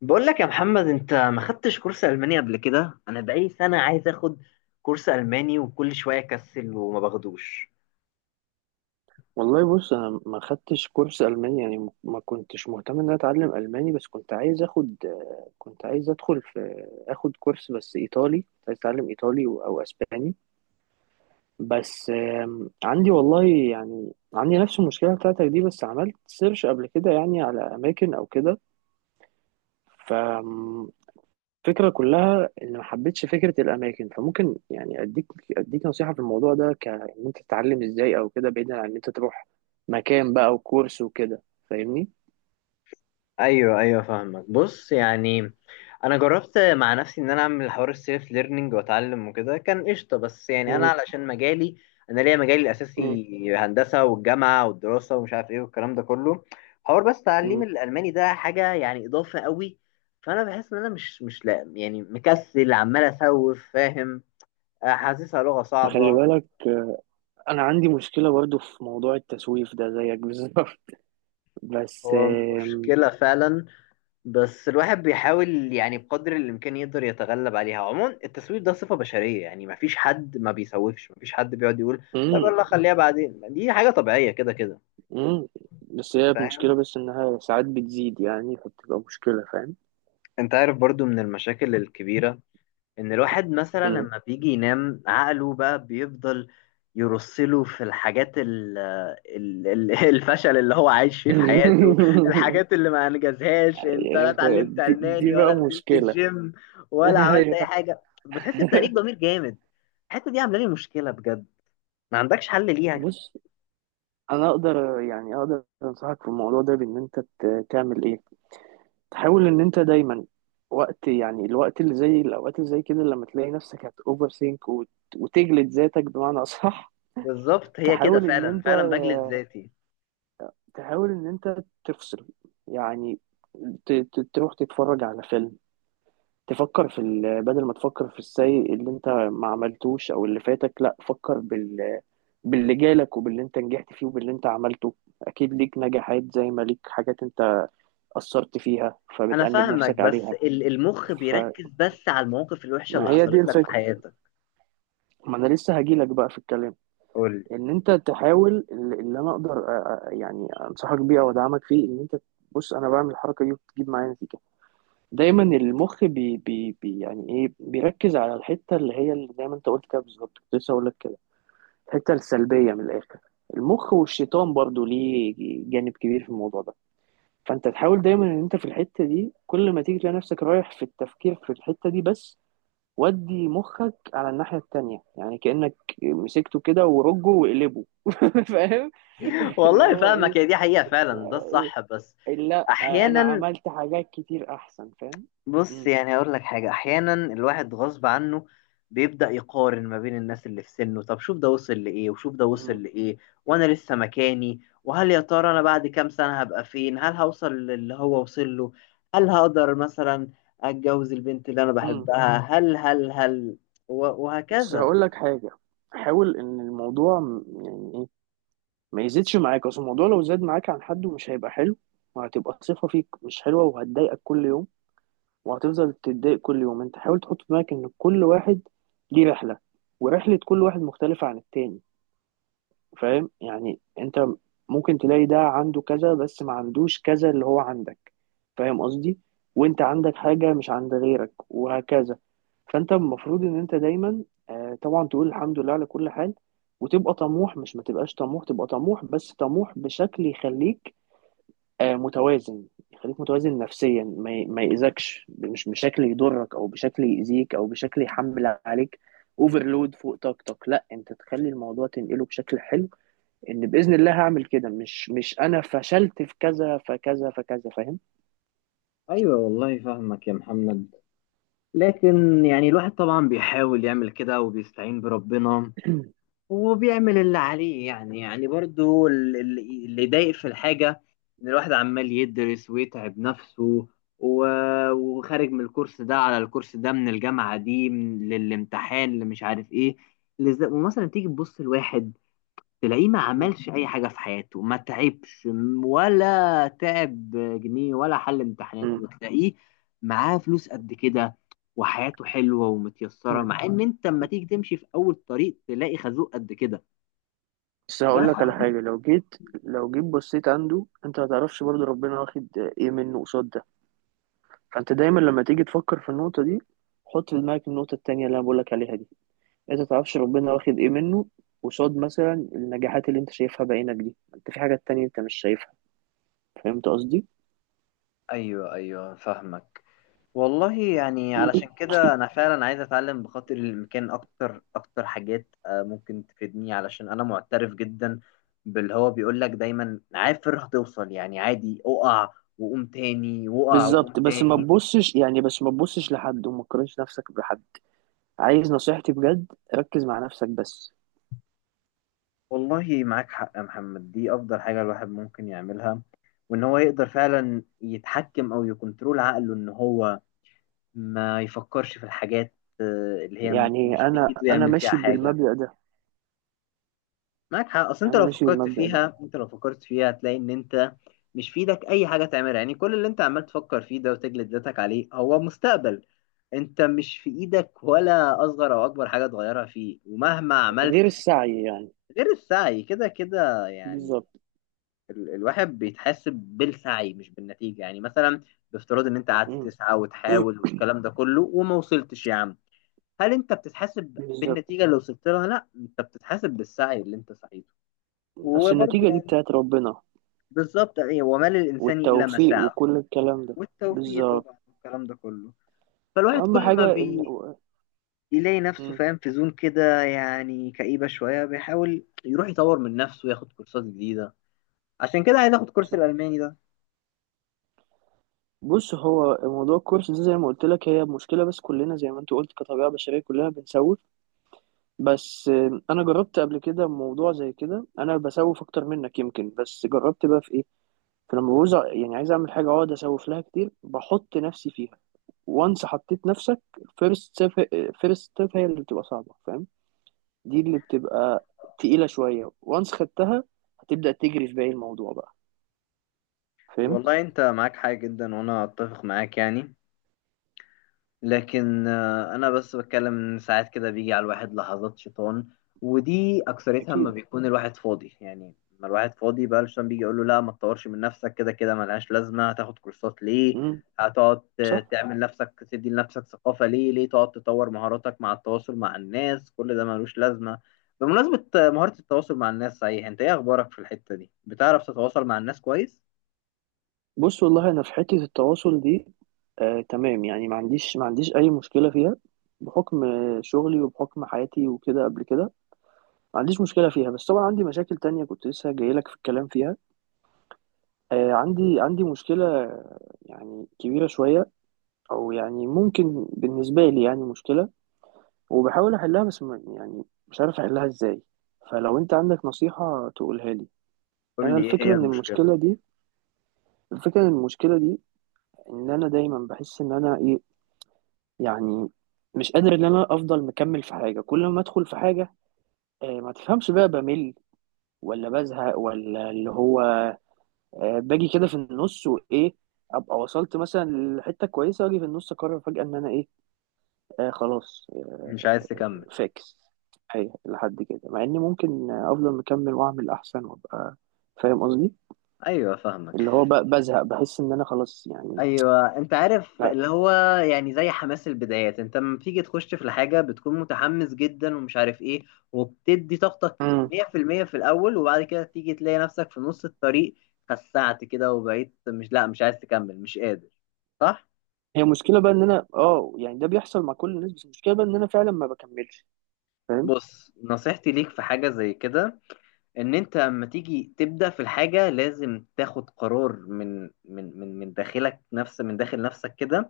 بقول لك يا محمد، انت ما خدتش كورس الماني قبل كده. انا بقالي سنه عايز اخد كورس الماني وكل شويه اكسل وما باخدوش. والله بص انا ما خدتش كورس الماني يعني ما كنتش مهتم ان أنا اتعلم الماني بس كنت عايز اخد كنت عايز ادخل في اخد كورس بس ايطالي كنت عايز اتعلم ايطالي او اسباني. بس عندي والله، يعني عندي نفس المشكله بتاعتك دي. بس عملت سيرش قبل كده يعني على اماكن او كده. الفكرة كلها إن ما حبيتش فكرة الأماكن، فممكن يعني أديك نصيحة في الموضوع ده، كإن أنت تتعلم إزاي أو كده، بعيدا عن إن أنت تروح مكان بقى وكورس وكده. فاهمني؟ ايوه ايوه فاهمك. بص يعني انا جربت مع نفسي ان انا اعمل حوار السيلف ليرنينج واتعلم وكده كان قشطه، بس يعني انا مم. علشان مجالي، انا ليا مجالي مم. الاساسي هندسه والجامعه والدراسه ومش عارف ايه والكلام ده كله، حوار. بس تعليم مم. الالماني ده حاجه يعني اضافه قوي. فانا بحس ان انا مش لا يعني مكسل عمال اسوف، فاهم؟ حاسسها لغة ما خلي صعبة. بالك. آه، أنا عندي مشكلة برضو في موضوع التسويف ده زيك بالظبط. بس هو آم، مشكلة فعلا، بس الواحد بيحاول يعني بقدر الإمكان يقدر يتغلب عليها. عموما التسويف ده صفة بشرية، يعني مفيش حد ما بيسوفش، مفيش حد بيقعد يقول طب مم. يلا خليها بعدين. دي حاجة طبيعية كده كده. مم. بس هي مشكلة، فاهم. بس إنها ساعات بتزيد يعني، فبتبقى مشكلة، فاهم؟ أنت عارف برضو من المشاكل الكبيرة ان الواحد مثلا مم. لما بيجي ينام عقله بقى بيفضل يرسله في الحاجات الفشل اللي هو عايش فيه في حياته، الحاجات اللي ما انجزهاش. انت لا اتعلمت دي الماني بقى ولا نزلت مشكلة. الجيم ولا عملت اي أيوه. حاجه، بتحس بتأنيب ضمير جامد. الحته دي عامله لي مشكله بجد، ما عندكش حل ليها؟ بص انا اقدر يعني اقدر انصحك في الموضوع ده بان انت تعمل ايه. تحاول ان انت دايما وقت، يعني الوقت اللي زي الاوقات اللي زي كده، لما تلاقي نفسك هت اوفر ثينك وتجلد ذاتك بمعنى اصح، بالظبط، هي كده تحاول ان فعلا، انت، فعلا بجلد ذاتي. تحاول ان انت تفصل يعني، تروح تتفرج على فيلم، تفكر في ال، بدل ما تفكر في السيء اللي انت ما عملتوش او اللي فاتك، لا فكر بال، باللي جالك وباللي انت نجحت فيه وباللي انت عملته. اكيد ليك نجاحات زي ما ليك حاجات انت اثرت فيها انا فبتأنب فاهمك، نفسك بس عليها. المخ بيركز بس على المواقف الوحشه فما اللي هي دي حصلت لك في الفكرة، حياتك. ما انا لسه هجيلك بقى في الكلام. قول. ان انت تحاول، اللي انا اقدر يعني انصحك بيه او ادعمك فيه ان انت، بص انا بعمل الحركة دي وبتجيب معايا نتيجة. دايما المخ بي يعني ايه، بيركز على الحتة اللي هي اللي زي ما انت قلت كده بالظبط، كنت لسه اقول لك كده. الحتة السلبية من الاخر، المخ والشيطان برضو ليه جانب كبير في الموضوع ده. فانت تحاول دايما ان انت في الحته دي كل ما تيجي تلاقي نفسك رايح في التفكير في الحته دي بس، ودي مخك على الناحيه التانية، يعني كانك مسكته كده ورجه وقلبه. فاهم. اللي والله هو ايه. فاهمك، هي دي حقيقة فعلا، ده إيه؟ الصح. بس إيه، لا انا أحيانا، عملت حاجات كتير احسن، فاهم. بص مم. يعني أقول لك حاجة، أحيانا الواحد غصب عنه بيبدأ يقارن ما بين الناس اللي في سنه. طب شوف ده وصل لإيه وشوف ده وصل مم. لإيه وأنا لسه مكاني، وهل يا ترى أنا بعد كام سنة هبقى فين؟ هل هوصل للي هو وصل له؟ هل هقدر مثلا أتجوز البنت اللي أنا مم. بحبها؟ هل بس وهكذا. هقول لك حاجه، حاول ان الموضوع يعني ايه، ما يزيدش معاك، اصل الموضوع لو زاد معاك عن حد مش هيبقى حلو، وهتبقى صفه فيك مش حلوه وهتضايقك كل يوم، وهتفضل تتضايق كل يوم. انت حاول تحط في دماغك ان كل واحد ليه رحلة، ورحلة كل واحد مختلفة عن التاني. فاهم؟ يعني انت ممكن تلاقي ده عنده كذا بس ما عندوش كذا اللي هو عندك، فاهم قصدي؟ وانت عندك حاجة مش عند غيرك وهكذا. فانت المفروض ان انت دايما آه، طبعا تقول الحمد لله على كل حال، وتبقى طموح، مش ما تبقاش طموح، تبقى طموح بس طموح بشكل يخليك آه، متوازن، يخليك متوازن نفسيا، ما يأذكش، مش بشكل يضرك او بشكل يأذيك او بشكل يحمل عليك اوفرلود فوق طاقتك. لا انت تخلي الموضوع تنقله بشكل حلو، ان بإذن الله هعمل كده، مش انا فشلت في كذا فكذا فكذا، فاهم. ايوه والله فاهمك يا محمد، لكن يعني الواحد طبعا بيحاول يعمل كده وبيستعين بربنا وبيعمل اللي عليه، يعني يعني برضو اللي يضايق في الحاجة، إن الواحد عمال يدرس ويتعب نفسه و- وخارج من الكورس ده على الكورس ده، من الجامعة دي، من للامتحان اللي مش عارف إيه، ومثلا تيجي تبص لواحد تلاقيه ما مم. عملش أي حاجة في حياته، ما تعبش ولا تعب جنيه ولا حل امتحاناته، مم. وتلاقيه معاه فلوس قد كده وحياته حلوة ومتيسرة، مم. مع إن أنت لما تيجي تمشي في أول طريق تلاقي خازوق قد كده. بس ده هقول لك على حاجة، لو جيت بصيت عنده، انت ما تعرفش برضه ربنا واخد ايه منه قصاد ده. فانت دايما لما تيجي تفكر في النقطة دي، حط في دماغك النقطة التانية اللي انا بقول لك عليها دي، انت متعرفش ربنا واخد ايه منه قصاد مثلا النجاحات اللي انت شايفها بعينك دي، انت في حاجات تانية انت مش شايفها. فهمت قصدي؟ ايوه ايوه فاهمك. والله يعني علشان كده انا فعلا عايز اتعلم بخاطر المكان اكتر، اكتر حاجات ممكن تفيدني، علشان انا معترف جدا باللي هو بيقول لك دايما عافر هتوصل. يعني عادي اقع وقوم تاني، واقع وقوم بالظبط. بس ما تاني. تبصش يعني، بس ما تبصش لحد وما تقارنش نفسك بحد. عايز نصيحتي بجد، ركز مع نفسك بس. والله معاك حق يا محمد، دي افضل حاجة الواحد ممكن يعملها، وان هو يقدر فعلا يتحكم او يكنترول عقله ان هو ما يفكرش في الحاجات اللي هي يعني مش انا بايده انا يعمل فيها ماشي حاجة. بالمبدأ ده. معاك حق، اصل انت انا لو ماشي فكرت بالمبدأ ده. فيها، انت لو فكرت فيها هتلاقي ان انت مش في ايدك اي حاجه تعملها. يعني كل اللي انت عمال تفكر فيه ده وتجلد ذاتك عليه هو مستقبل انت مش في ايدك ولا اصغر او اكبر حاجه تغيرها فيه، ومهما عملت غير السعي يعني. غير السعي كده كده يعني. بالظبط. الواحد بيتحاسب بالسعي مش بالنتيجه. يعني مثلا بافتراض ان انت قعدت مم. تسعى وتحاول والكلام ده كله وما وصلتش يا عم، هل انت بتتحاسب بالظبط. بالنتيجه اللي وصلت لها؟ لا، انت بتتحاسب بالسعي اللي انت سعيته. اصل وبرضه النتيجة دي يعني بتاعت ربنا بالظبط، ايه، وما للانسان الا ما والتوفيق سعى. وكل الكلام ده. والتوفيق بالظبط. طبعا والكلام ده كله. فالواحد واهم كل ما حاجة ان بي يلاقي نفسه، مم. فاهم، في زون كده يعني كئيبه شويه، بيحاول يروح يطور من نفسه وياخد كورسات جديده. عشان كده عايز اخد كورس صح. الالماني ده. بص هو موضوع الكورس ده زي ما قلت لك، هي مشكلة بس كلنا زي ما انت قلت كطبيعة بشرية كلنا بنسوف. بس آه، انا جربت قبل كده موضوع زي كده، انا بسوف اكتر منك يمكن، بس جربت بقى في ايه. فلما بعوز يعني عايز اعمل حاجة اقعد اسوف لها كتير، بحط نفسي فيها، وانس حطيت نفسك فيرست ستيب، فيرست ستيب هي اللي بتبقى صعبة، فاهم. دي اللي بتبقى تقيلة شوية، وانس خدتها هتبدأ تجري في باقي الموضوع بقى. فهمت؟ والله انت معاك حاجه جدا وانا اتفق معاك يعني، لكن انا بس بتكلم ان ساعات كده بيجي على الواحد لحظات شيطان، ودي اكثرتها لما اكيد. بيكون الواحد فاضي. يعني لما الواحد فاضي بقى الشيطان بيجي يقول له لا ما تطورش من نفسك، كده كده ملهاش لازمه. هتاخد كورسات ليه؟ امم. هتقعد صح. تعمل نفسك تدي لنفسك ثقافه ليه؟ ليه تقعد تطور مهاراتك مع التواصل مع الناس؟ كل ده ملوش لازمه. بمناسبه مهاره التواصل مع الناس، صحيح انت ايه اخبارك في الحته دي؟ بتعرف تتواصل مع الناس كويس؟ بص والله انا في حته التواصل دي آه تمام، يعني ما عنديش اي مشكله فيها، بحكم آه، شغلي وبحكم حياتي وكده قبل كده، ما عنديش مشكله فيها. بس طبعا عندي مشاكل تانية كنت لسه جاي لك في الكلام فيها. آه عندي مشكله آه، يعني كبيره شويه، او يعني ممكن بالنسبه لي يعني مشكله، وبحاول احلها بس يعني مش عارف احلها ازاي. فلو انت عندك نصيحه تقولها لي. قول انا لي ايه الفكره هي ان المشكله. المشكله دي، الفكره ان المشكله دي ان انا دايما بحس ان انا ايه، يعني مش قادر ان انا افضل مكمل في حاجه. كل ما ادخل في حاجه آه، ما تفهمش بقى بمل ولا بزهق، ولا اللي هو آه، باجي كده في النص وايه، ابقى وصلت مثلا لحته كويسه واجي في النص اقرر فجاه ان انا ايه، آه خلاص آه مش عايز تكمل. فاكس. ايوه لحد كده مع اني ممكن آه، افضل مكمل واعمل احسن وابقى، فاهم قصدي؟ ايوه فاهمك. اللي هو بزهق، بحس ان انا خلاص يعني. ايوه انت عارف لا. اللي هو، يعني زي حماس البدايات. انت لما بتيجي تخش في الحاجه بتكون متحمس جدا ومش عارف ايه، وبتدي طاقتك مم. 100% في المية في الاول، وبعد كده تيجي تلاقي نفسك في نص الطريق، خسعت كده وبقيت مش لا مش عايز تكمل، مش قادر. صح. هي مشكله بقى ان انا اه يعني، ده بيحصل مع كل الناس بس المشكله بقى ان انا فعلا ما بكملش، فاهم. بص نصيحتي ليك في حاجه زي كده، ان انت اما تيجي تبدأ في الحاجة لازم تاخد قرار من داخل نفسك كده،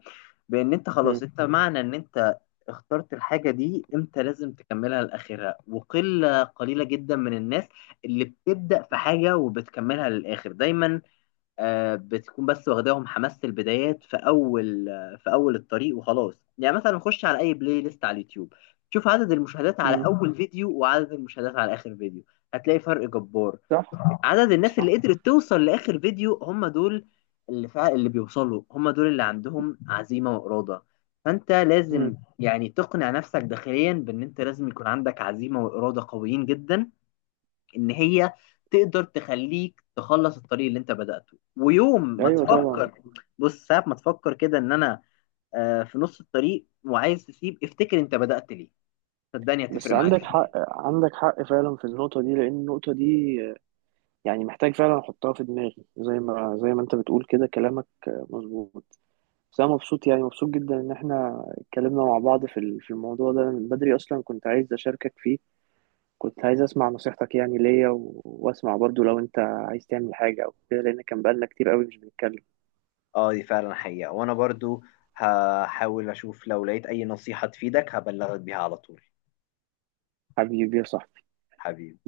بان انت خلاص، انت معنى ان انت اخترت الحاجة دي انت لازم تكملها لاخرها. وقلة قليلة جدا من الناس اللي بتبدأ في حاجة وبتكملها للاخر. دايما بتكون بس واخداهم حماس البدايات في اول، في اول الطريق وخلاص. يعني مثلا خش على اي بلاي ليست على اليوتيوب، شوف عدد المشاهدات على مم. اول فيديو وعدد المشاهدات على اخر فيديو، هتلاقي فرق جبار. صح. عدد الناس اللي صح. قدرت توصل لاخر فيديو هم دول اللي فعلا اللي بيوصلوا، هم دول اللي عندهم عزيمة وإرادة. فانت مم. لازم يعني تقنع نفسك داخليا بان انت لازم يكون عندك عزيمة وإرادة قويين جدا، ان هي تقدر تخليك تخلص الطريق اللي انت بدأته. ويوم ما ايوه طبعا. تفكر، بص ساعة ما تفكر كده ان انا في نص الطريق وعايز تسيب، افتكر انت بدأت ليه. صدقني بس هتفرق معاك. عندك حق، عندك حق فعلا في النقطة دي، لأن النقطة دي يعني محتاج فعلا أحطها في دماغي، زي ما أنت بتقول كده، كلامك مظبوط. بس أنا مبسوط يعني مبسوط جدا إن إحنا اتكلمنا مع بعض في في الموضوع ده. أنا من بدري أصلا كنت عايز أشاركك فيه، كنت عايز أسمع نصيحتك يعني ليا، و، وأسمع برضو لو أنت عايز تعمل حاجة أو كده، لأن كان بقالنا كتير قوي مش بنتكلم. اه دي فعلا حقيقة، وانا برضو هحاول اشوف لو لقيت اي نصيحة تفيدك هبلغك بيها على طول. حبيبي يا صاحبي. حبيبي.